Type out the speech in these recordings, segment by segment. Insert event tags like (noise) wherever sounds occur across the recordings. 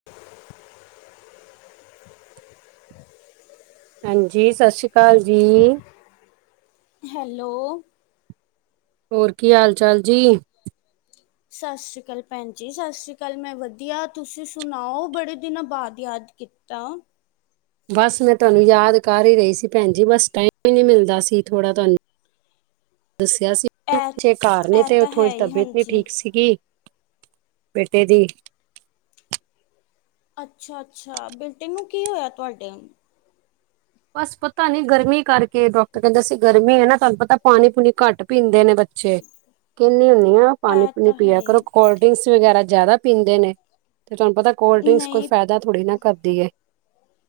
(unintelligible) ਹਾਂਜੀ, ਸਤਿ ਸ਼੍ਰੀ ਅਕਾਲ ਜੀ। ਹੈਲੋ। ਹੋਰ, ਕੀ ਹਾਲ ਚਾਲ ਜੀ? ਸਤਿ ਸ੍ਰੀ ਅਕਾਲ ਭੈਣ ਜੀ, ਸਤਿ ਸ਼੍ਰੀ ਅਕਾਲ, ਮੈਂ ਵਧੀਆ, ਤੁਸੀਂ ਸੁਣਾਓ, ਬੜੇ ਦਿਨਾਂ ਬਾਅਦ ਯਾਦ ਕੀਤਾ? ਤਾਂ। ਬਾਸ ਮੈਂ ਤੁਹਾਨੂੰ ਯਾਦ ਕਰ ਹੀ ਰਹੀ ਸੀ ਭੈਣ ਜੀ ਬਸ ਟਾਈਮ ਹੀ ਨੀ ਮਿਲਦਾ ਸੀ ਥੋੜਾ ਤਾਨੂੰ। ਦੱਸੇਆ ਸੀ ਇਹ ਚੇ ਕਾਰ ਨੇ, ਇਹ ਤੇ ਉਹ ਤਾਂ ਥੋੜੀ ਹੈ ਹੀ ਤਬੀਅਤ ਨਹੀਂ ਹਾਂਜੀ ਠੀਕ ਸੀਗੀ ਬੇਟੇ ਦੀ। ਅੱਛਾ-ਅੱਛਾ ਬੇਟੇ ਨੂੰ ਕੀ ਹੋਏਆ ਤੁਆਡੇ? ਬਸ ਪਤਾ ਨੀ ਗਰਮੀ ਕਰਕੇ ਡੋਕਟਰ ਕੇਂਦਾ ਸੀ ਗਰਮੀ ਏ ਨਾ, ਤੁਹਾਨੂੰ ਪਤਾ ਪਾਣੀ ਪੂਣੀ ਕਾਟ ਪੀਂਦੇ ਨੇ ਬ ਚੇ ਕੇਹਨੀ ਹੁੰਨੀ ਆ ਪਾਣੀ ਪੂਣੀ ਤਾਂ ਹੈ ਪਿਆ ਕਰੋ ਹੀ ਕੋਲ ਡਰਿੰਕਸ ਵਗੈਰਾ ਜ਼ੇਆਦਾ ਪੀਂਦੇ ਨੇ, ਤੇ ਤੁਆਨੂੰ ਪਤਾ ਏ ਕੋਲਡ ਡਰਿੰਕਸ ਕੋਈ ਨਹੀਂ ਫਾਏਦਾ ਥੋੜ੍ਹੀ ਨਾ ਕਰਦੀ ਏ।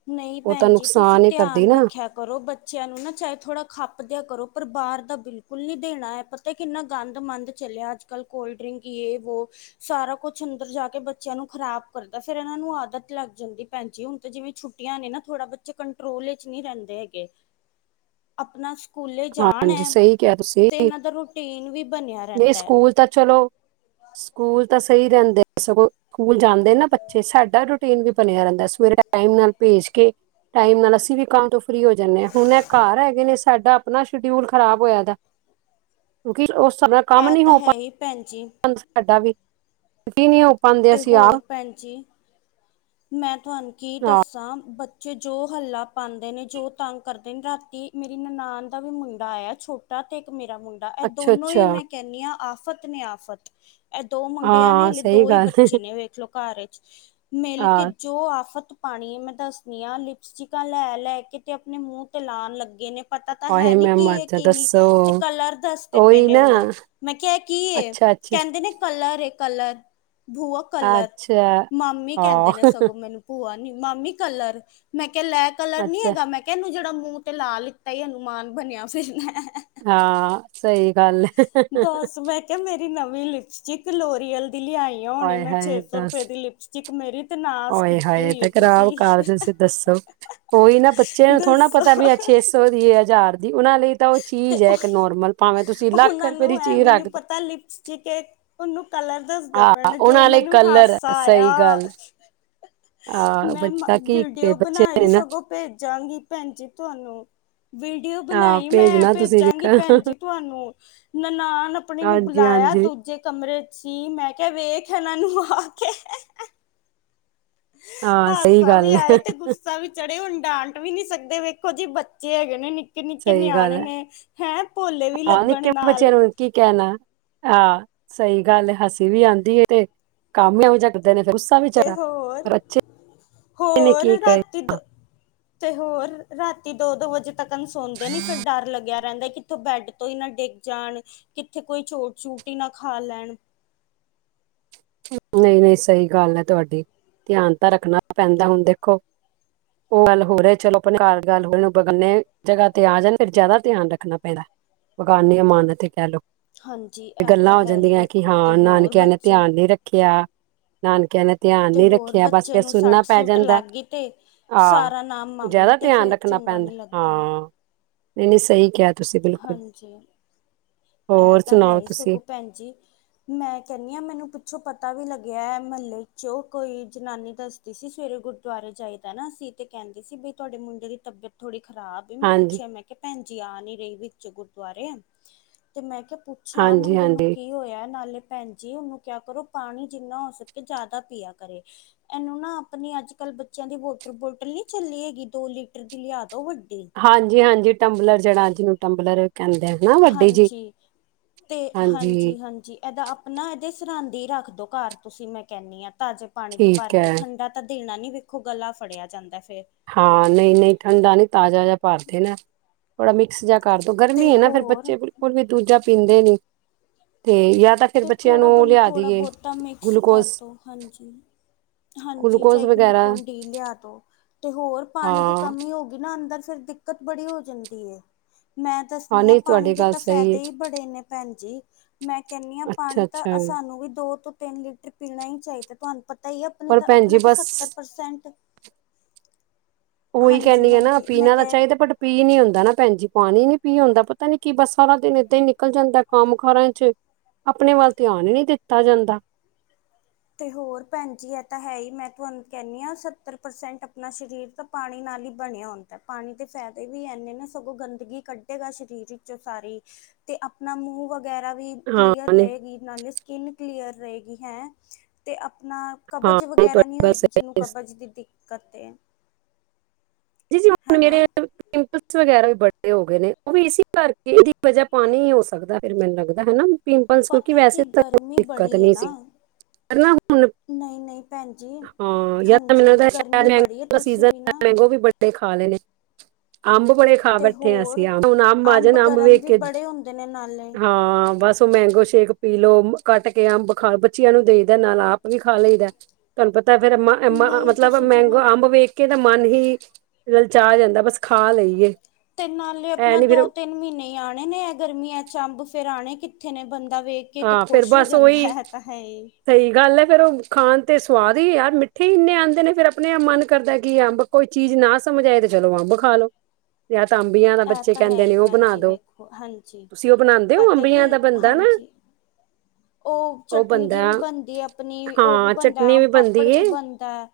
ਨਈ ਭੈਣ ਜੀ ਤੁਸੀਂ ਕਰਦੀ ਧਿਆਨ ਨਾ, ਰੱਖੇਆ ਕਰੋ ਬੱਚੇਆਂ ਨੂੰ ਨਾ ਚਾਹੇ ਥੋੜਾ ਖਾਪ ਦੇਆ ਕਰੋ ਪਰ ਬਾਹਰ ਦਾ ਬਿਲਕੁਲ ਨੀ ਦੇਣਾ ਹੈ ਪ ਤਾ ਕਿੰਨਾ ਗਾਂਦ ਮਾਂਦ ਚੱਲੇਆ ਅੱਜ ਕੱਲ੍ਹ ਕੋਲਡ ਡਰਿੰਕ ਯੇ ਵੋ। ਸਾਰਾ ਕੁਛ ਅੰਦਰ ਜਾ ਕੇ ਬੱਚੇਆਂ ਨੂੰ ਖ਼ਰਾਬ ਕਰਦਾ ਫੇਰ ਏਹਨਾਂ ਨੂੰ ਆਦਤ ਲੱਗ ਜਾਂਦੀ ਭੈਣ ਜੀ ਹੁਣ ਤੇ ਜਿਵੇਂ ਛੁੱ ਛੁਟੀਆਂ ਨੇ ਨਾ ਥੋੜਾ ਬੱਚੇ ਕੰਟਰੋਲ ਇੱਚ ਨਈ ਰੇਂਦੇ ਹੈਗੇ, ਅਪਣਾ ਕੂਲੇ ਜਾਣ ਹਾਂਜੀ ਏਹ ਸਹੀ ਕਿਹਾ ਤੁਸੀਂ। ਤੇ ਏਹਨਾਂ ਦਾ ਰੋਟੀਨ ਵੀ ਬਣੇਆ ਰੇਂਦਾ ਏ। ਹੁਣ ਤਾਂ ਚਲੋ ਸਕੂਲ ਤਾਂ ਸਈ ਰੇਹੰਦੇ ਸਗੋਂ ਕੂਲ ਜਾਂਦੇ ਨਾ ਬੱਚੇ, ਸਾਡਾ ਰੂਟੀਨ ਵੀ ਬਣੇਆ ਰੇਂਦਾ ਏ ਸਵੇਰੇ ਟਾਈਮ ਨਾਲ ਭੇਜ ਕੇ, ਟਾਈਮ ਨਾਲ ਅਸੀਂ ਵੀ ਕੰਮ ਤੋਂ ਫ੍ਰੀ ਹੋ ਜਾਂਣੇ ਆਂ ਹੁਣ ਏਹ ਕਾਰ ਹੈਗੇ ਨੇ ਸਾਡਾ ਅਪਣਾ ਸ਼ਡਿਊਲ ਖਰਾਬ ਹੋਏਆ ਦੈ, ਕਿਉਂਕਿ ਓਸ ਸਾਬ ਦਾ ਕਾਮ ਨੀ ਹੋ ਪਾ ਏਹ ਭੈਣ ਜੀ (unintelligible) ਸਾਡਾ ਵੀ ਤੁਸੀਂ ਨੀ ਉਹ ਤੇ ਹੋਰ ਭੈਣ ਜੀ, ਮੈਂ ਤੁਹਾਨੂੰ ਕੀ ਹਾਂ ਦੱਸਾਂ ਬ ਚੇ ਜੋ ਹੱਲਾ ਪਾਂਦੇ ਨੇ, ਜੋ ਤੰਗ ਕਰਦੇ ਨੇ ਰਾਤੀ ਮੇਰੀ ਨਨਾਨ ਦਾ ਵੀ ਮੁੰਡਾ ਆਏਆ ਛੋ ਟਾ ਤੇ ਇੱਕ ਮੇਰਾ ਮੁੰਡਾ ਏਹ ਅੱਛਾ ਦੋਨੋ ਈ ਅੱਛਾ ਮੈਂ ਕੈਨੀ ਆ ਆਫ਼ਤ ਨੇ ਆਫ਼ਤ। ਏਹ ਦੋ ਮੁੰਡੇਆਂ ਨੇ ਹਾਂ ਅਲੇ ਸਹੀ ਦੋ ਈ ਗੱਲ ਬੱਚੇ ਨੇ ਵੇਖ ਲੋ ਕਾਰ ਇੱਚ, ਮਿਲ ਕੇ ਹਾਂ ਜੋ ਆਫ਼ਤ ਪਾਣੀ ਏ ਮੈਂ ਦੱਸਣੀ ਆ ਲਿਪਸਟਿਕਾਂ ਲੈ-ਲੈ ਕੇ ਤੇ ਅਪਣੇ ਮੂੰਹ ਤੇ ਲਾਣ ਲੱਗੇ ਨੇ। ਪਤਾ ਤਾਂ ਹੈ ਹਾਏ ਨਹੀਂ ਮੈਂ ਕੀ ਮਰ ਏ ਜਾ ਕੀ ਨੀ। ਦੱਸੋ ਤੇ ਕਲਰ ਦੱਸਦੇ ਪਏ ਉਹੀ ਨੇ ਨਾ ਉਹਨੂੰ, ਮੈਂ ਕੇਆ ਏ ਕੀ ਏ? ਅੱਛਾ ਅੱਛਾ ਕੈਂਦੇ ਨੇ ਕਲਰ ਏ ਕਲਰ, ਬੂਆ ਕਲਰ, ਅੱਛਾ ਮਾਮੀ ਕੈਂ ਹਾਂ ਮੈਨੂੰ ਭੂਆ ਨੀ, ਮਾਮੀ ਕਲਰ, ਮੈਂ ਕੇਆ ਲੈ ਕਲਰ ਨੀ ਅੱਛਾ ਹੈਗਾ, ਮੈਂ ਕਿ ਏਹਨੂੰ ਜੇਹੜਾ ਮੂੰਹ ਤੇ ਲਾ ਲਿੱਤਾ ਈ ਅਨੁਮਾਨ ਬਣੇਆ ਫਿਰਨਾ ਏ। ਹਾਂ ਸਈ ਗੱਲ। ਕੇ ਮੇਰੀ ਨਵੀਂ ਲਿਪਚਿਕ ਲੋਰੀਅਲ ਦੀ ਲਿਆਈ ਕਉ ਨੀ ਹਾਏ ਮੈਂ ਛੇ ਹਾਏ ਸੌ ਦੱਸ ਰੁਪਏ ਦੀ ਲਿਪਸਚਿਕ ਮੇਰੀ ਤੇ ਨਾਸ ਓਏ ਕੀਤੀ ਹੋਏ ਹੋਈ ਏ ਤੇ ਤੁਸੀਂ। ਓਹੀ ਨਾ ਬੱਚੇਆਂ ਨੂੰ ਥੋੜ੍ਹੇ ਨਾ ਦੱਸੋ ਪਤਾ ਏ ਬੀ ਏਹ ਛੇ ਸੌ ਦੀ ਏ ਹਜ਼ਾਰ ਦੀ, ਉਹਨਾਂ ਲਈ ਤਾਂ ਉਹ ਤੇ ਚੀਜ਼ ਐ ਇੱਕ ਉਹ- ਨੋਰਮਲ, ਭਾਵੇਂ ਤੁਸੀਂ ਲਾਖ ਰਪਏ ਦੀ ਚੀਜ਼ ਰੱਖ ਦ ਚੀਕੇ ਉਹਨੂੰ ਕਲਰ ਦੱਸਦੇ ਹਾਂ ਪਏ ਨੇ, ਜੋ ਉਹਨਾਂ ਲਈ ਮੈਨੂੰ ਕਲਰ ਹੈ, ਹਾਸਾ ਸਹੀ ਆਏਆ। ਗੱਲ ਆਹ ਮੈਂ ਮ ਬੱਚਾ ਕੀ ਵੀਡੀਓ ਬੱਚੇ ਨੇ ਬਣਾਈ ਨਾ ਸਗੋਂ ਭੇਜਾਂਗੀ ਭੈਣ ਜੀ ਤੁਹਾਨੂੰ, ਵੀਡੀਓ ਬਣਾਏ ਹਾਂ ਮੈਂ ਭੇਜਣਾ ਤੁਸੀਂ ਵੇਖ ਭੇਜਾਂਗੀ ਭੈਣ ਜੀ ਤੁਹਾਨੂੰ, ਨਨਾਨ ਆਪਣੀ ਨੂੰ ਹਾਂਜੀ ਬੁਲਾਏਆ ਹਾਂਜੀ ਦੂ ਜੇ ਕਮਰੇ ਚ ਸੀ, ਮੈਂ ਕੇਆ ਵੇਖ ਏਹਨਾਂ ਨੂੰ ਆ ਕੇ। ਹਾਂ ਸਹੀ ਹਾਸਾ ਵੀ ਗੱਲ ਆਏ, ਹੈ ਤੇ ਗੁ ਸਾ ਵੀ ਚੜੇ, ਹੁਣ ਡਾਂਟ ਵੀ ਨੀ ਸਕਦੇ ਵੇਖੋ ਜੀ ਬੱਚੇ ਹੈਗੇ ਨੇ ਨਿੱ ਕੇ ਨਿੱਕੇ ਸਹੀ ਗੱਲ ਨਿਆਣੇ ਹੈ ਨੇ, ਹੈਂ ਭੋਲੇ ਵੀ ਆਹ ਨਿੱਕੇ ਲੱਗਣ ਬੱਚਿਆਂ ਨਾਲ। ਨੂੰ ਕੀ ਕੇਹਣਾ, ਆ ਸਈ ਗੱਲ ਐ, ਹਸੀ ਵੀ ਆਂਦੀ ਏ ਤੇ ਕੰਮ ਹੀ ਏਹੋ ਜੇਆ ਤੇ ਹੋਰ, ਨੇ ਹੋਰ ਕੀ ਕਹੇ ਰਾਤੀ ਦ ਤੇ ਹੋਰ, ਰਾਤੀ ਦੋ-ਦੋ ਵਜੇ ਤੱਕ ਸੌਦੇ ਨੀ, ਫੇਰ ਡਰ ਲੱਗੇਆ ਰੈਹਦਾ, ਕਿੱਥੋਂ ਬੈੱਡ ਤੋਂ ਹੀ ਨਾ ਡਿੱਗ ਜਾਣ, ਕਿੱਥੇ ਕੋਈ ਚੋਟ-ਚੂਟ ਹੀ ਨਾ ਖਾ ਲੈਣ। ਨਹੀਂ-ਨਹੀਂ ਸਹੀ ਗੱਲ ਐ ਤੁਹਾਡੀ, ਧਿਆਨ ਤਾਂ ਰੱਖਣਾ ਪੈਂਦਾ ਹੁਣ ਦੇਖੋ ਓ ਗੱਲ ਹੋਰ ਐ, ਚਲੋ ਘਰ ਗੱਲ ਹੋਰ ਬੇਗਾਨੇ ਜਗ੍ਹਾ ਤੇ ਆ ਜਾਣ, ਫੇਰ ਜ਼ਿਆਦਾ ਧਿਆਨ ਰੱਖਣਾ ਪੈਂਦਾ। ਬੇਗਾਨੀ ਅਮਾਨਤ ਐ, ਕੈਹ ਲੋ। ਹਾਂਜੀ ਤੇ ਇਹ ਗੱਲਾਂ ਤਾਂ ਹੋ ਹੈ ਹੀ ਜਾਂਦੀਆਂ, ਕਿ ਵੇਖੋ ਤੇ ਹਾਂ ਹੋਰ ਨਾਨਕਿਆਂ ਨੇ ਬੱਚੇ ਧਿਆਨ ਨੀ ਰੱਖੇਆਂ। ਨਾਨਕਿਆਂ ਨੇ ਧਿਆਨ ਤੇ ਨੀ ਹੋਰ ਰੱਖਿਆਂ, ਬਸ ਬੱਚੇ ਫੇਰ ਨੂੰ ਸੁਣਨਾ ਸੱਟ ਪੈ ਸੁੱਟ ਜਾਂਦਾ ਐ। ਲੱਗ ਗਈ ਤੇ ਆਹ, ਸਾਰਾ ਨਾਮ ਓ ਮਾਮੀ ਜ਼ਿਆਦਾ ਤੇ ਧਿਆਨ ਫੇਰ ਰੱਖਣਾ ਚੰਗਾ ਪੈਂਦਾ, ਨਹੀਂ ਲੱਗਦਾ ਹਾਂ ਨਈ-ਨਈ ਸਹੀ ਕਿਹਾ। ਤੁਸੀਂ ਬਿਲਕੁਲ ਹਾਂਜੀ, ਆਹ ਹੋਰ ਤਾਂ ਹੈ, ਸੁਣਾਓ ਹੀ ਤੁਸੀਂ ਸਗੋਂ ਭੈਣਜੀ ਮੈਂ ਕੈਨੀ ਆ, ਮੈਨੂੰ ਪਿਛੋਂ ਪਤਾ ਵੀ ਲੱਗੇਆ ਐ, ਮਹੱਲੇ ਚੋਂ ਕੋਈ ਜਨਾਨੀ ਦੱਸ ਦੀ ਸੀ, ਸਵੇਰੇ ਗੁਰਦੁਆਰੇ ਜਾਈਦਾ ਨਾ ਅਸੀ, ਤੇ ਕੈਹਦੀ ਸੀ, ਬਈ ਤੁਹਾਡੇ ਮੁੰਡੇ ਦੀ ਤਬੀਅਤ ਥੋੜ੍ਹੀ ਖਰਾਬਂ ਵੀ ਮੈਂ ਹਾਂਜੀ ਪੁੱਛਿਆ, ਮੈਂ ਕਿਹਾ ਭੈਣ ਜੀ ਆ ਨੀ ਰਹੀ, ਵਿਚ ਗੁਰਦੁਆਰੇ ਤੇ ਮੈਂ ਕਿਹਾ ਪੁੱਛਾਂ, ਹਾਂਜੀ ਮੁੰਡੇ ਨੂੰ ਹਾਂਜੀ ਕੀ ਹੋਐ ਨਾਲੇ ਭੈਣ ਜੀ, ਓਹਨੂੰ ਕਿਆ ਕਰੋ, ਪਾਣੀ ਜਿੰਨਾ ਹੋ ਸਕੇ ਜ਼ਿਆਦਾ ਪੀਆ ਕਰੇ। ਏਨੂੰ ਨਾ, ਆਪਣੀ ਅੱਜਕੱਲ੍ਹ ਬੱਚੇਆਂ ਦੀ ਵੋਟਰ ਬੋਟਲ ਨੀ ਚੱਲੀ ਹੈਗੀ, ਦੋ ਲੀਟਰ ਦੀ ਲਿਆਦੋ ਵੱਡੀ। ਹਾਂਜੀ-ਹਾਂਜੀ, ਟੰਬਲਰ ਜੇੜਾ, ਜੀਹਨੂੰ ਟੰਬਲਰ ਕਹਿੰਦੇ ਆ। ਨਾ ਵੱਡੀ ਜੀ ਹਾਂਜੀ ਤੇ ਹਾਂਜੀ ਹਾਂਜੀ-ਹਾਂਜੀ। ਏਦਾ ਆਪਣਾ ਏਹਦੇ ਸਰਾਂਦੇ ਈ ਰੱਖ ਦੋ, ਘਰ ਤੁਸੀਂ ਮੈਂ ਕੈਂਨੀ ਆ, ਤਾਜਾ ਪਾਣੀ ਦੀ ਭਰ ਠੀਕ ਕੇ, ਹੈ ਠੰਡਾ ਤਾਂ ਦੇਣਾ ਨੀ, ਵੇਖੋ ਗਲਾ ਫੜਿਆ ਜਾਂਦਾ ਫੇਰ। ਹਾਂ, ਨਈ-ਨਈ ਠੰਡਾ ਨੀ, ਤਾਜ਼ਾ ਜਹਾ ਭਰ ਦੇਣਾ। ਥੋੜਾ ਮਿਕਸ ਜਾ ਕਰ ਦੋ, ਗਰਮੀ ਤੇ ਐ ਨਾ ਫ਼ਿਰ ਹੋਰ ਬੱਚੇ ਬਿ ਕੂਲ ਵੀ ਦੂਜਾ ਪੀਂਦੇ ਨੀ, ਤੇ ਜਾਂ ਤਾਂ ਫਿਰ ਤੇ ਬੱਚਿਆਂ ਨੂੰ ਥੋੜ੍ਹਾ ਬ ਉਹ ਲਿਆ ਥੋੜ੍ਹਾ ਦੇਈਏ ਬੋਤ ਤਾਂ ਮਿਕਸ ਗਲੂਕੋਜ ਕਰ ਦੋ ਹਾਂਜੀ। ਹਾਂਜੀ, ਗਲੂਕੋਜ ਚਾਹੇ ਵਗੈਰਾ ਗਲੂਕੋਨ ਡੀ ਲਿਆਦੋ। ਤੇ ਹੋਰ ਪਾਣੀ ਦੀ ਹਾਂ ਕਮੀ ਹੋ ਗਈ ਨਾ, ਅੰਦਰ ਫੇਰ ਦਿੱਕਤ ਬੜੀ ਹੋ ਜਾਂਦੀ ਐ। ਮੈਂ ਹਾਂ ਦੱਸਦੀ ਆ, ਨਹੀਂ ਪਾਣੀ ਤੁਹਾਡੀ ਦੇ ਗੱਲ ਤਾਂ ਸਹੀ ਫੈਦੇ ਹੈ ਹੀ ਬੜੇ ਨੇ ਭੈਣ ਜੀ, ਮੈ ਆ ਅੱਛਾ ਪਾਣੀ ਅੱਛਾ ਤਾਂ ਸਾਨੂੰ ਵੀ ਦੋ ਤੋਂ ਤਿੰਨ ਲੀਟਰ ਪੀਣਾ ਹੀ ਚਾਹੀਦਾ ਆ, ਤੁਹਾਨੂੰ ਪਤਾ ਹੀ ਆ, ਆਪਣੀ ਪਰ ਤਾਂ ਭੈਣ ਜੀ ਆਪਣਾ ਤਾਂ ਬਸ ਸੱਤਰ ਪਰਸੈਂਟ ਓਹੀ ਹਾਂਜੀ ਕੈਹਦੀ ਆ ਨਾ, ਆ ਹਾਂਜੀ ਮੈਂ ਪੀਣਾ ਤਾਂ ਕਹਿ ਰਹੀ ਚਾਹੀਦਾ, ਬਟ ਪੀ ਨੀ ਹੁੰਦਾ ਨਾ ਭੈਣ ਜੀ, ਪਾਣੀ ਨੀ ਪੀ ਹੁੰਦਾ ਆ, ਪਤਾ ਨੀ ਕੀ ਬੱਸ ਸਾਰਾ ਦਿਨ ਏਦਾਂ ਹੀ ਨਿਕਲ ਜਾਂਦਾ ਕੰਮ ਕਾਰਾਂ ਚ। ਆਪਣੇ ਵੱਲ ਧਿਆਨ ਨੀ ਦਿੱਤਾ ਜਾਂਦਾ। ਤੇ ਹੋਰ ਭੈਣ ਜੀ ਐਹ ਤਾਂ ਹੈ ਹੀ, ਮੈਂ ਤੁਹਾਨੂੰ ਕੈਹਦੀ ਆ, ਸੱਤਰ ਪਰਸੈਂਟ ਆਪਣਾ ਸਰੀਰ ਤਾਂ ਪਾਣੀ ਨਾਲ ਹੀ ਬਣਿਆ ਹੁੰਦਾ ਆ, ਪਾਣੀ ਦੇ ਫ਼ਾਦੇ ਵੀ ਇੰਨੇ ਨੇ, ਸਗੋਂ ਗੰਦਗੀ ਕੱਢੇਗਾ, ਸਰੀਰ ਵਿੱਚੋਂ ਸਾਰੀ। ਤੇ ਆਪਣਾ ਮੂੰਹ ਵਗੈਰਾ ਵੀਂ ਹਾਂ ਕਲੀਅਰ ਨਹੀਂ ਰਹੇਗੀ, ਨਾਲੇ ਸਕਿਨ ਕਲੀਅਰ ਰਹੇਗੀ ਹੈਂ। ਤੇ ਆਪਣਾ ਹਾਂ ਕਬਜ਼ ਨਹੀਂ ਤੁਹਾਡੀ ਵਗੈਰਾ ਨੀ ਗੱਲ ਹੋਏਗੀ, ਸਹੀ ਜੀਹਨੂੰ ਹੈ। ਕਬਜ਼ ਦੀ ਦਿੱਕਤ ਐ। (inaudible) ਹੈਨਾ ਲਸ ਵਗੈਰਾ ਵੀ ਬੱਡੇ ਹੋ ਗਏ ਨੇ, ਓ ਵੀ ਇਸ ਕਰਕੇ ਓਦੀ ਵਜ੍ਹਾ ਪਾਣੀ ਹੋ ਸਕਦਾ, ਫੇਰ ਮੈਨੂੰ ਲੱਗਦਾ ਹਨਾ। ਸਿੰਪਲ ਸੀ। ਕਿਉਂਕਿ ਪਤਾ ਵੈਸੇ ਕਿ ਤਾਂ ਗਰਮੀ ਕੋਈ ਦਿੱਕਤ ਬੜੀ ਹੈ ਨਹੀਂ ਸੀ, ਨਾ ਪਰ ਨਾ ਹੁਣ ਨਹੀਂ ਨਹੀਂ ਭੈਣ ਜੀ ਹਾਂ ਯ ਤਾਂ ਮੈਨੂੰ ਹਾਂਜੀ ਲੱਗਦਾ, ਸ਼ਾਇਦ ਗਰਮੀ ਮੈਂਗੋ ਬੜੀ ਹੈ ਦਾ ਸੀਜਨ ਤੁਸੀਂ ਵੀ ਏ ਨਾ ਮੈਂਗੋ ਵੀ ਬ ਬੜੇ ਖਾ ਲੈਣੇ ਨੇ, ਅੰਬ ਬੜੇ ਖਾ ਤੇ ਬੈਠੇ ਆ ਹੋਰ ਅਸੀਂ, ਹੁਣ ਅੰਬ ਆ ਜਾਣ ਅੰਬ ਗਰਮ ਵੇਖ ਵੀ ਕੇ ਬੜੇ ਹੁੰਦੇ ਨੇ ਨਾਲੇ ਹਾਂ, ਬਸ ਓ ਮੈਂਗੋ ਸ਼ੇਕ ਪੀ ਲੋ, ਕੱਟ ਕੇ ਅੰਬ ਖਾ ਲੋ, ਬੱਚਿਆਂ ਨੂੰ ਦਈ ਦਾ ਨਾਲ ਆਪ ਵੀ ਖਾ ਲਈਦਾ, ਤੁਹਾਨੂੰ ਪਤਾ ਫੇਰ ਨਹੀਂ ਮਤਲਬ ਤੁਸੀਂ ਮੈਂਗੋ ਜਿਵੇਂ ਅੰਬ ਵੇਖ ਕੇ ਤਾਂ ਮਨ ਹੀ ਲਲਚਾ ਜਾਂਦਾ ਬਸ ਖਾ ਲਈਏ। ਤੇ ਨਾਲੇ ਐ ਆਪਣਾ ਨਹੀਂ ਦੋ ਫਿਰ ਤਿੰਨ ਮਹੀਨੇ ਹੀ ਆਉਣੇ ਨੇ ਗਰਮੀਆਂ 'ਚ ਅੰਬ ਫਿਰ ਆਉਣੇ ਕਿੱਥੇ ਨੇ ਬੰਦਾ ਵੇਖ ਕੇ ਤੇ ਹਾਂ ਫੇਰ ਖੁਸ਼ ਹੋ ਬਸ ਉਹੀ ਜਾਂਦਾ ਹੈ ਇਹ ਤਾਂ ਹੈ ਹੀ ਸਹੀ ਗੱਲ ਹੈ ਫੇਰ ਉਹ ਖਾਣ ਤੇ ਸਵਾਦ ਹੀ ਯਾਰ ਮਿੱਠੇ ਹੀ ਇੰਨੇ ਆਉਂਦੇ ਨੇ ਫਿਰ ਆਪਣੇ ਆਪ ਮਨ ਕਰਦਾ ਕਿ ਅੰਬ ਕੋਈ ਚੀਜ਼ ਨਾ ਸਮਝ ਆਏ ਤੇ ਚਲੋ ਅੰਬ ਖਾ ਲੋ। ਜਾਂ ਤਾਂ ਅੰਬੀਆਂ ਦਾ ਇਹ ਬੱਚੇ ਤਾਂ ਹੈ ਕਹਿੰਦੇ ਹੀ ਨੇ ਉਹ ਭੈਣ ਬਣਾ ਜੀ ਦੋ ਵੇਖੋ ਹਾਂਜੀ ਤੁਸੀਂ ਉਹ ਬਣਾਉਂਦੇ ਹੋ ਪਤਾ ਕੀ ਅੰਬੀਆਂ ਦਾ ਬਣਦਾ ਨਾ। ਓ ਉਹ ਚਟਨੀ ਜਿਹੀ ਬਣਦਾ ਵੀ ਬਣਦੀ ਆਪਣੀ ਉਹਵੀ ਹਾਂ ਬਣਦਾ ਚਟਨੀ ਵੀ ਆਮ ਪਾਪੜ ਬਣਦੀ ਵੀ ਏ ਬਣਦਾ।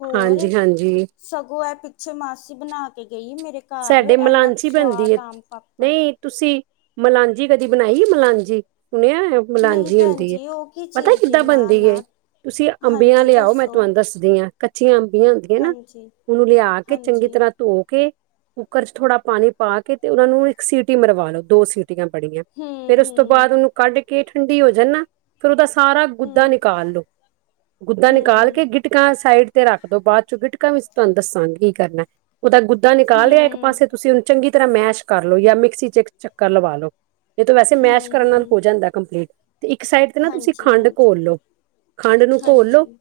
ਹੋਰ ਹਾਂਜੀ ਹਾਂਜੀ ਸਗੋਂ ਏਹ ਪਿੱਛੇ ਮਾਸੀ ਬਣਾ ਕੇ ਗਈ ਮੇਰੇ ਘਰ ਸਾਡੇ ਇਨਾ ਮਲਾਂਚੀ ਬਣਦੀ ਸਵਾਦ ਏ ਆਮ ਪਾਪੜ ਨਹੀਂ ਤੁਸੀਂ ਮਲਾਂਜੀ ਕਦੀ ਬਣਾਈ ਮਲਾਂਜੀ ਸੁਣਿਆ ਹੈ। ਨਹੀਂ ਮਲਾਂਜੀ ਭੈਣ ਹੁੰਦੀ ਏ ਜੀ ਉਹ ਕੀ ਪਤਾ ਚੀਜ਼ ਏ ਕਿੱਦਾਂ ਨਾ ਬਣਦੀ ਏ ਨਾ ਤੁਸੀਂ ਅੰਬੀਆਂ ਹਾਂਜੀ ਲਿਆਓ ਮੈਂ ਦੱਸੋ ਤੁਹਾਨੂੰ ਦੱਸ ਦੀਆਂ ਕੱਚੀਆਂ ਅੰਬੀਆਂ ਹੁੰਦੀਆਂ ਨਾ ਹਾਂਜੀ ਉਹਨੂੰ ਲਿਆ ਕੇ ਚੰਗੀ ਹਾਂਜੀ ਤਰ੍ਹਾਂ ਧੋ ਕੇ ਕੁੱਕਰ 'ਚ ਥੋੜਾ ਪਾਣੀ ਪਾ ਕੇ ਤੇ ਉਹਨਾਂ ਨੂੰ ਇੱਕ ਸੀਟੀ ਮਰਵਾ ਲੋ ਦੋ ਸੀਟੀ ਬੜੀਆਂ ਪੜੀਆਂ ਫੇਰ ਹੂੰ ਉਸ ਤੋਂ ਹੂੰ ਬਾਅਦ ਉਹਨੂੰ ਕੱਢ ਕੇ ਠੰਡੀ ਹੋ ਜਾਣ ਨਾ ਫਿਰ ਉਹਦਾ ਸਾਰਾ ਗੁੱਦਾ ਹੂੰ ਨਿਕਾਲ ਲਓ। ਗੁੱਦਾ ਨਿਕਾਲ ਕੇ ਹੂੰ ਗਿੱਟਕਾਂ ਸਾਈਡ ਤੇ ਰੱਖ ਦੋ ਬਾਅਦ 'ਚੋਂ ਗਿੱਟਕਾ ਵੀ ਤੁਹਾਨੂੰ ਦੱਸਾਂਗੀ ਕੀ ਕਰਨਾ ਉਹਦਾ ਗੁੱਦਾ ਨਿਕਾਲ ਲਿਆ ਇੱਕ ਪਾਸੇ ਹੂੰ ਤੁਸੀਂ ਉਹਨੂੰ ਚੰਗੀ ਤਰ੍ਹਾਂ ਮੈਸ਼ ਕਰਲੋ ਜਾਂ ਮਿਕਸੀ 'ਚ ਇੱਕ ਚੱਕਰ ਲਵਾ ਲੋ। ਨਹੀਂ ਤੇ ਵੈਸੇ ਮੈਸ਼ ਹੂੰ ਕਰਨ ਨਾਲ ਹੋ ਹੂੰ ਜਾਂਦਾ ਕੰਪਲੀਟ ਤੇ ਇੱਕ ਸਾਈਡ ਤੇ ਨਾ ਤੁਸੀਂ ਹਾਂਜੀ ਖੰਡ ਹਾਂਜੀ ਘੋਲ ਲਓ। ਖੰਡ ਨੂੰ ਘੋਲ ਲਓ। ਹਾਂਜੀ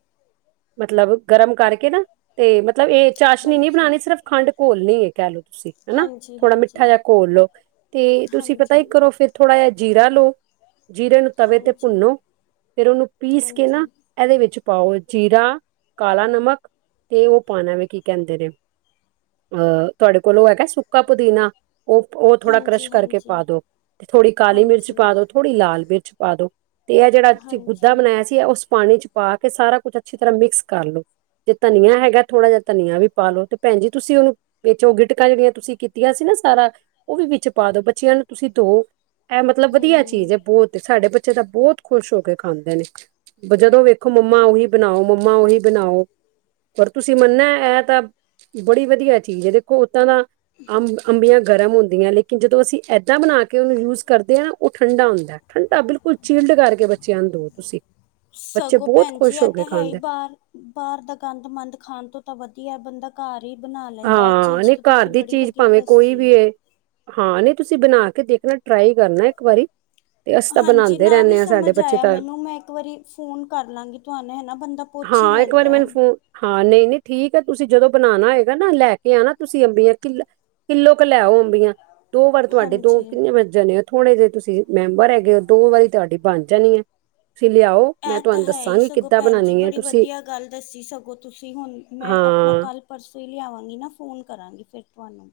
ਮਤਲਬ ਗਰਮ ਕਰਕੇ ਨਾ ਤੇ ਮਤਲਬ ਇਹ ਚਾਸ਼ਨੀ ਨੀ ਹਾਂਜੀ ਬਣਾਉਣੀ ਸਿਰਫ ਖੰਡ ਘੋਲਣੀ ਏ ਕਹਿ ਲੋ ਤੁਸੀਂ ਹਨਾ ਹਾਂਜੀ ਥੋੜਾ ਮਿੱਠਾ ਹਾਂਜੀ ਜਿਹਾ ਘੋਲ ਲਓ ਤੇ ਤੁਸੀਂ ਪਤਾ ਹੀ ਹਾਂਜੀ ਕਰੋ ਫੇਰ ਥੋੜ੍ਹਾ ਜਿਹਾ ਜੀਰਾ ਲਓ ਜੀਰੇ ਨੂੰ ਤਵੇ ਤੇ ਹਾਂਜੀ ਭੁੰਨੋ ਫੇਰ ਉਹਨੂੰ ਪੀਸ ਕੇ ਨਾ ਹਾਂਜੀ ਇਹਦੇ ਵਿੱਚ ਪਾਓ ਜੀਰਾ, ਕਾਲਾ ਨਮਕ ਤੇ ਉਹ ਪਾਣਾ ਵੀ ਕੀ ਕਹਿੰਦੇ ਨੇ ਅਹ ਤੁਹਾਡੇ ਕੋਲ ਉਹ ਹੈਗਾ ਸੁੱਕਾ ਪੁਦੀਨਾ ਉਹ ਉਹ ਥੋੜਾ ਕਰਸ਼ ਹਾਂਜੀ ਕਰਕੇ ਹਾਂਜੀ ਪਾ ਦੋ ਤੇ ਥੋੜੀ ਕਾਲੀ ਮਿਰਚ ਹਾਂਜੀ ਪਾ ਦੋ ਥੋੜੀ ਲਾਲ ਮਿਰਚ ਪਾ ਦੋ ਤੇ ਇਹ ਜਿਹੜਾ ਤੁਸੀਂ ਗੁੱਦਾ ਹਾਂਜੀ ਬਣਾਇਆ ਸੀ। ਤੇ ਉਸ ਪਾਣੀ 'ਚ ਪਾ ਕੇ ਸਾਰਾ ਕੁੱਛ ਅੱਛੀ ਤਰ੍ਹਾਂ ਮਿਕਸ ਕਰ ਲੋ। ਜੇ ਧਨੀਆ ਹੈਗਾ ਥੋੜਾ ਜਿਹਾ ਧਨੀਆ ਵੀ ਪਾਲੋ ਤੇ ਭੈਣਜੀ ਤੁਸੀਂ ਉਹਨੂੰ ਵਿੱਚ ਉਹ ਗਿਟਕਾਂ ਜਿਹੜੀਆਂ ਤੁਸੀਂ ਕੀਤੀਆਂ ਸੀ ਨਾ ਸਾਰਾ ਉਹ ਵੀ ਵਿੱਚ ਪਾ ਦੋ ਬੱਚਿਆਂ ਨੂੰ ਤੁਸੀਂ ਦੋ ਏਹ ਮਤਲਬ ਵਧੀਆ ਚੀਜ਼ ਹੂੰ ਹੈ ਬਹੁਤ ਸਾਡੇ ਬੱਚੇ ਤਾਂ ਬਹੁਤ ਖੁਸ਼ ਹੋ ਕੇ ਖਾਂਦੇ ਨੇ ਜਦੋਂ ਵੇਖੋ ਮੰਮਾ ਉਹੀ ਬਣਾਓ ਮੰਮ ਮੰਮਾ ਉਹੀ ਬਣਾਓ ਪਰ ਤੁਸੀਂ ਮੰਨਾ ਏਹ ਤਾਂ ਬੜੀ ਵਧੀਆ ਦੇਖੋ ਉੱਦਾਂ ਤਾਂ ਅੰਬ ਅੰਬੀਆਂ ਗਰਮ ਹੁੰਦੀਆਂ ਨੇ ਕਿ ਜਦੋਂ ਅਸੀਂ ਐਦਾਂ ਬਣਾ ਕੇ ਉਹਨੂੰ ਯੂਜ਼ ਕਰਦੇ ਹਾਂ ਨਾ ਉਹ ਠੰਡਾ ਹੁੰਦਾ। ਠੰਡਾ ਬਿਲਕੁਲ ਚੀਲਡ ਕਰਕੇ ਬੱਚਿਆਂ ਨੂੰ ਦਿਓ ਤੁਸੀਂ ਬੱਚੇ ਸਗੋਂ ਬਹੁਤ ਭੈਣ ਜੀ ਖੁਸ਼ ਇਹ ਹੋ ਤੇ ਕੇ ਹੈ ਹੀ ਖਾਂਦੇ ਬਾਹਰ ਬਾਹਰ ਦਾ ਗੰਦ ਮੰੰਦ ਖਾਣ ਤੋਂ ਤਾਂ ਵਧੀਆ ਬੰਦਾ ਘਰ ਹੀ ਬਣਾ ਲੈਂਦਾ ਏਹ ਹਾਂ ਚੀਜ਼ ਨਹੀਂ ਤਾਂ ਘਰ ਤੁਸੀਂ ਦੀ ਬੜੀ ਚੀਜ਼ ਵਧੀਆ ਭਾਵੇਂ ਕੋਈ ਦੱਸੀ ਹੈ। ਵੀ ਹਾਂ ਨਹੀਂ ਤੁਸੀਂ ਬਣਾ ਕੇ ਦੇਖਣਾ ਟਰਾਈ ਕਰਨਾ ਇੱਕ ਵਾਰੀ ਤੇ ਅਸੀਂ ਤਾਂ ਹਾਂਜੀ ਬਣਾਉਂਦੇ ਨਾ ਵੀ ਰਹਿੰਦੇ ਹਾਂ ਸਾਡੇ ਸਮਝ ਬੱਚੇ ਆਇਆ ਤਾਂ ਮੈਨੂੰ ਮੈਂ ਇੱਕ ਵਾਰੀ ਫੋਨ ਕਰ ਲਾਂਗੀ ਤੁਹਾਨੂੰ ਹੈਨਾ ਬੰਦਾ ਪੁਛ ਹਾਂ ਇੱਕ ਵਾਰੀ ਮੈਨੂੰ ਫੋਨ ਹਾਂ ਨਹੀਂ ਨਹੀਂ ਠੀਕ ਹੈ ਤੁਸੀਂ ਜਦੋਂ ਬਣਾਉਣਾ ਹੋਏ। ਹੈਨਾ ਲੈ ਕੇ ਆਣਾ ਤੁਸੀਂ ਅੰਬੀਆਂ ਕਿ ਕਿੱਲੋ ਕੁ ਲੈ ਆਓ। ਅੰਬੀਆਂ ਦੋ ਵਾਰ ਤੁਹਾਡੇ ਦੋ ਹਾਂਜੀ ਕਿੰਨੇ ਬਚ ਜਾਣੇ ਥੋਣੇੇ ਜੇਹੇ ਤੁਸੀਂ ਮੈਂਬਰ ਹੈਗੇ ਹੋ ਦੋ ਵਾਰੀ ਤੁਹਾਡੀ ਬਣ ਜਾਣੀ ਏ ਤੁਸੀਂ ਲਿਆਓ। ਮੈਂ ਇਹ ਤੇ ਤੁਹਾਨੂੰ ਹੈ ਹੀ ਦੱਸਾਂਗੀ ਸਗੋਂ ਕਿੱਦਾਂ ਭੈਣ ਜੀ ਬਣਾਉਣੀ ਹੈ ਬੜੀ ਤੁਸੀਂ ਵਧੀਆ ਗੱਲ ਦੱਸੀ ਸਗੋਂ ਤੁਸੀਂ ਹੁਣ ਮੈਂ ਆਪਣਾ ਹਾਂ ਕੱਲ ਪਰਸੋਂ ਹੀ ਲਿਆਵਾਂਗੀ ਨਾ ਫ਼ੋਨ ਕਰਾਂਗੀ ਫੇਰ ਤੁਹਾਨੂੰ।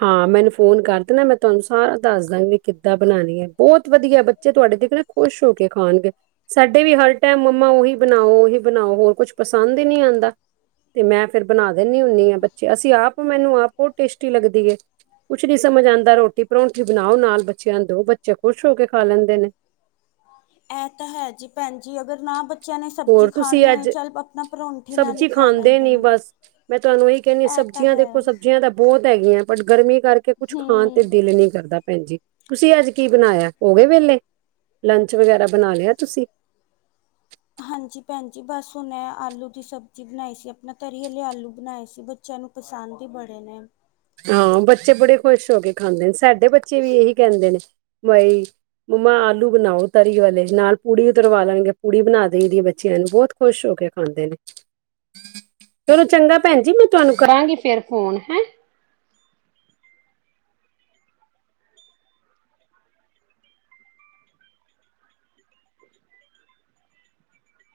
ਹਾਂ ਮੈਨੂੰ ਫੋਨ ਕਰ ਦੇਨਾ ਮੈਂ ਤੁਹਾਨੂੰ ਸਾ ਦੱਸ ਦਾਂਗੀ ਕਿੱਦਾ ਬਣਾਣੀ ਏ। ਬੌਤ ਵਧੀਆ ਬੱਚੇ ਤੁਹਾਡੇ ਦੇਖ ਨਾ ਖੁਸ਼ ਹੋ ਕੇ ਖਾਣਗੇ। ਸਾਡੇ ਵੀ ਹਰ ਟਾਈਮ ਮੰਮਾ ਉਹੀ ਬਣਾਓ ਓਹੀ ਬਣਾਓ ਹੋਰ ਕੁਛ ਪਸੰਦ ਹੀ ਨੀ ਆਉਂਦਾ। ਤੇ ਮੈਂ ਫਿਰ ਬਣਾ ਦਿੰਦੀ ਹੁੰਦੀ ਹਾਂ ਬੱਚੇ ਅਸੀਂ ਆਪ ਮੈਨੂੰ ਆਪ ਬਹੁਤ ਟੇਸਟੀ ਲੱਗਦੀ ਏ। ਕੁਛ ਨੀ ਸਮਝ ਆਦਾ ਰੋਟੀ ਪਰੋਂਂਠੀ ਬਣਾਓ ਨਾਲ ਬੱਚਿਆਂ ਨੂੰ ਦੋ ਬੱਚੇ ਖੁਸ਼ ਹੋ ਕੇ ਖਾ ਲੈਂਦੇ ਨੇ। ਇਹ ਤਾਂ ਹੈ ਜੀ ਭੈਣ ਜੀ ਅਗਰ ਨਾ ਬੱਚਿਆਂ ਨੇ ਸਬਜ਼ੀ ਹੋਰ ਤੁਸੀਂ ਖਾਣੀ ਹੋਈ ਅੱਜ ਚੱਲ ਆਪਣਾ ਪਰੋਂਠੀ ਨਾਲ ਹੀ ਸਬਜ਼ੀ ਖਾ ਖਾਂਦੇ ਲੈਂਦੇ ਨੀ ਨੇ। ਬਸ ਮੈਂ ਤੁਹਾਨੂੰ ਇਹੀ ਕਹਿੰਦੀ ਇਹ ਤਾਂ ਸਬਜ਼ੀਆਂ ਦੇਖੋ ਹੈ। ਸਬਜ਼ੀਆਂ ਤਾਂ ਬਹੁਤ ਹੈਗੀਆਂ ਪਰ ਗਰਮੀ ਕਰ ਕੇ ਕੁੱਛ ਖਾਣ ਤੇ ਹੂੰ ਦਿਲ ਨੀ ਕਰਦਾ। ਭੈਣ ਜੀ ਤੁਸੀਂ ਅੱਜ ਕੀ ਬਣਾਇਆ ਹੋ ਗੇਏ ਵੇਲੇ ਲੰਚ ਵਗੈਰਾ ਬਣਾ ਲਿਆ ਤੁਸੀਂ। ਹਾਂਜੀ ਭੈਣ ਜੀ ਬਸ ਹੁਣ ਏ ਆਲੂ ਦੀ ਸਬਜ਼ੀ ਬਣਾਈ ਸੀ ਆਪਣਾ ਤਰੀ ਵਾਲੇ ਆਲੂ ਬਣਾਏ ਸੀ ਬ ਚਿਆਂ ਨੂੰ ਪਸੰਦ ਹੀ ਬੜੇ ਨੇ। ਹਾਂ ਬੱਚੇ ਬੜੇ ਖੁਸ਼ ਹੋ ਕੇ ਖਾਂਦੇ ਨੇ ਸਾਡੇ ਬੱਚੇ ਵੀ ਇਹੀ ਕਹਿੰਦੇ ਨੇ ਬਈ ਮੰਮਾ ਆਲੂ ਬਣਾਓ ਤਰੀ ਵਾਲੇ ਨਾਲ ਪੂੜੀਆ ਤਲਵਾ ਲੈਣਗੇ ਪੂੜੀ ਬਣਾ ਦਈ ਦੀ ਏ ਬੱਚਿਆਂ ਨੂੰ ਬਹੁਤ ਖੁਸ਼ ਹੋ ਕੇ ਖਾਂਦੇ ਨੇ। ਚਲੋ ਚੰਗਾ ਭੈਣ ਜੀ ਮੈਂ ਤੁਹਾਨੂੰ ਕਰਾਂਗੀ ਫੇਰ ਫੋਨ ਹੈ।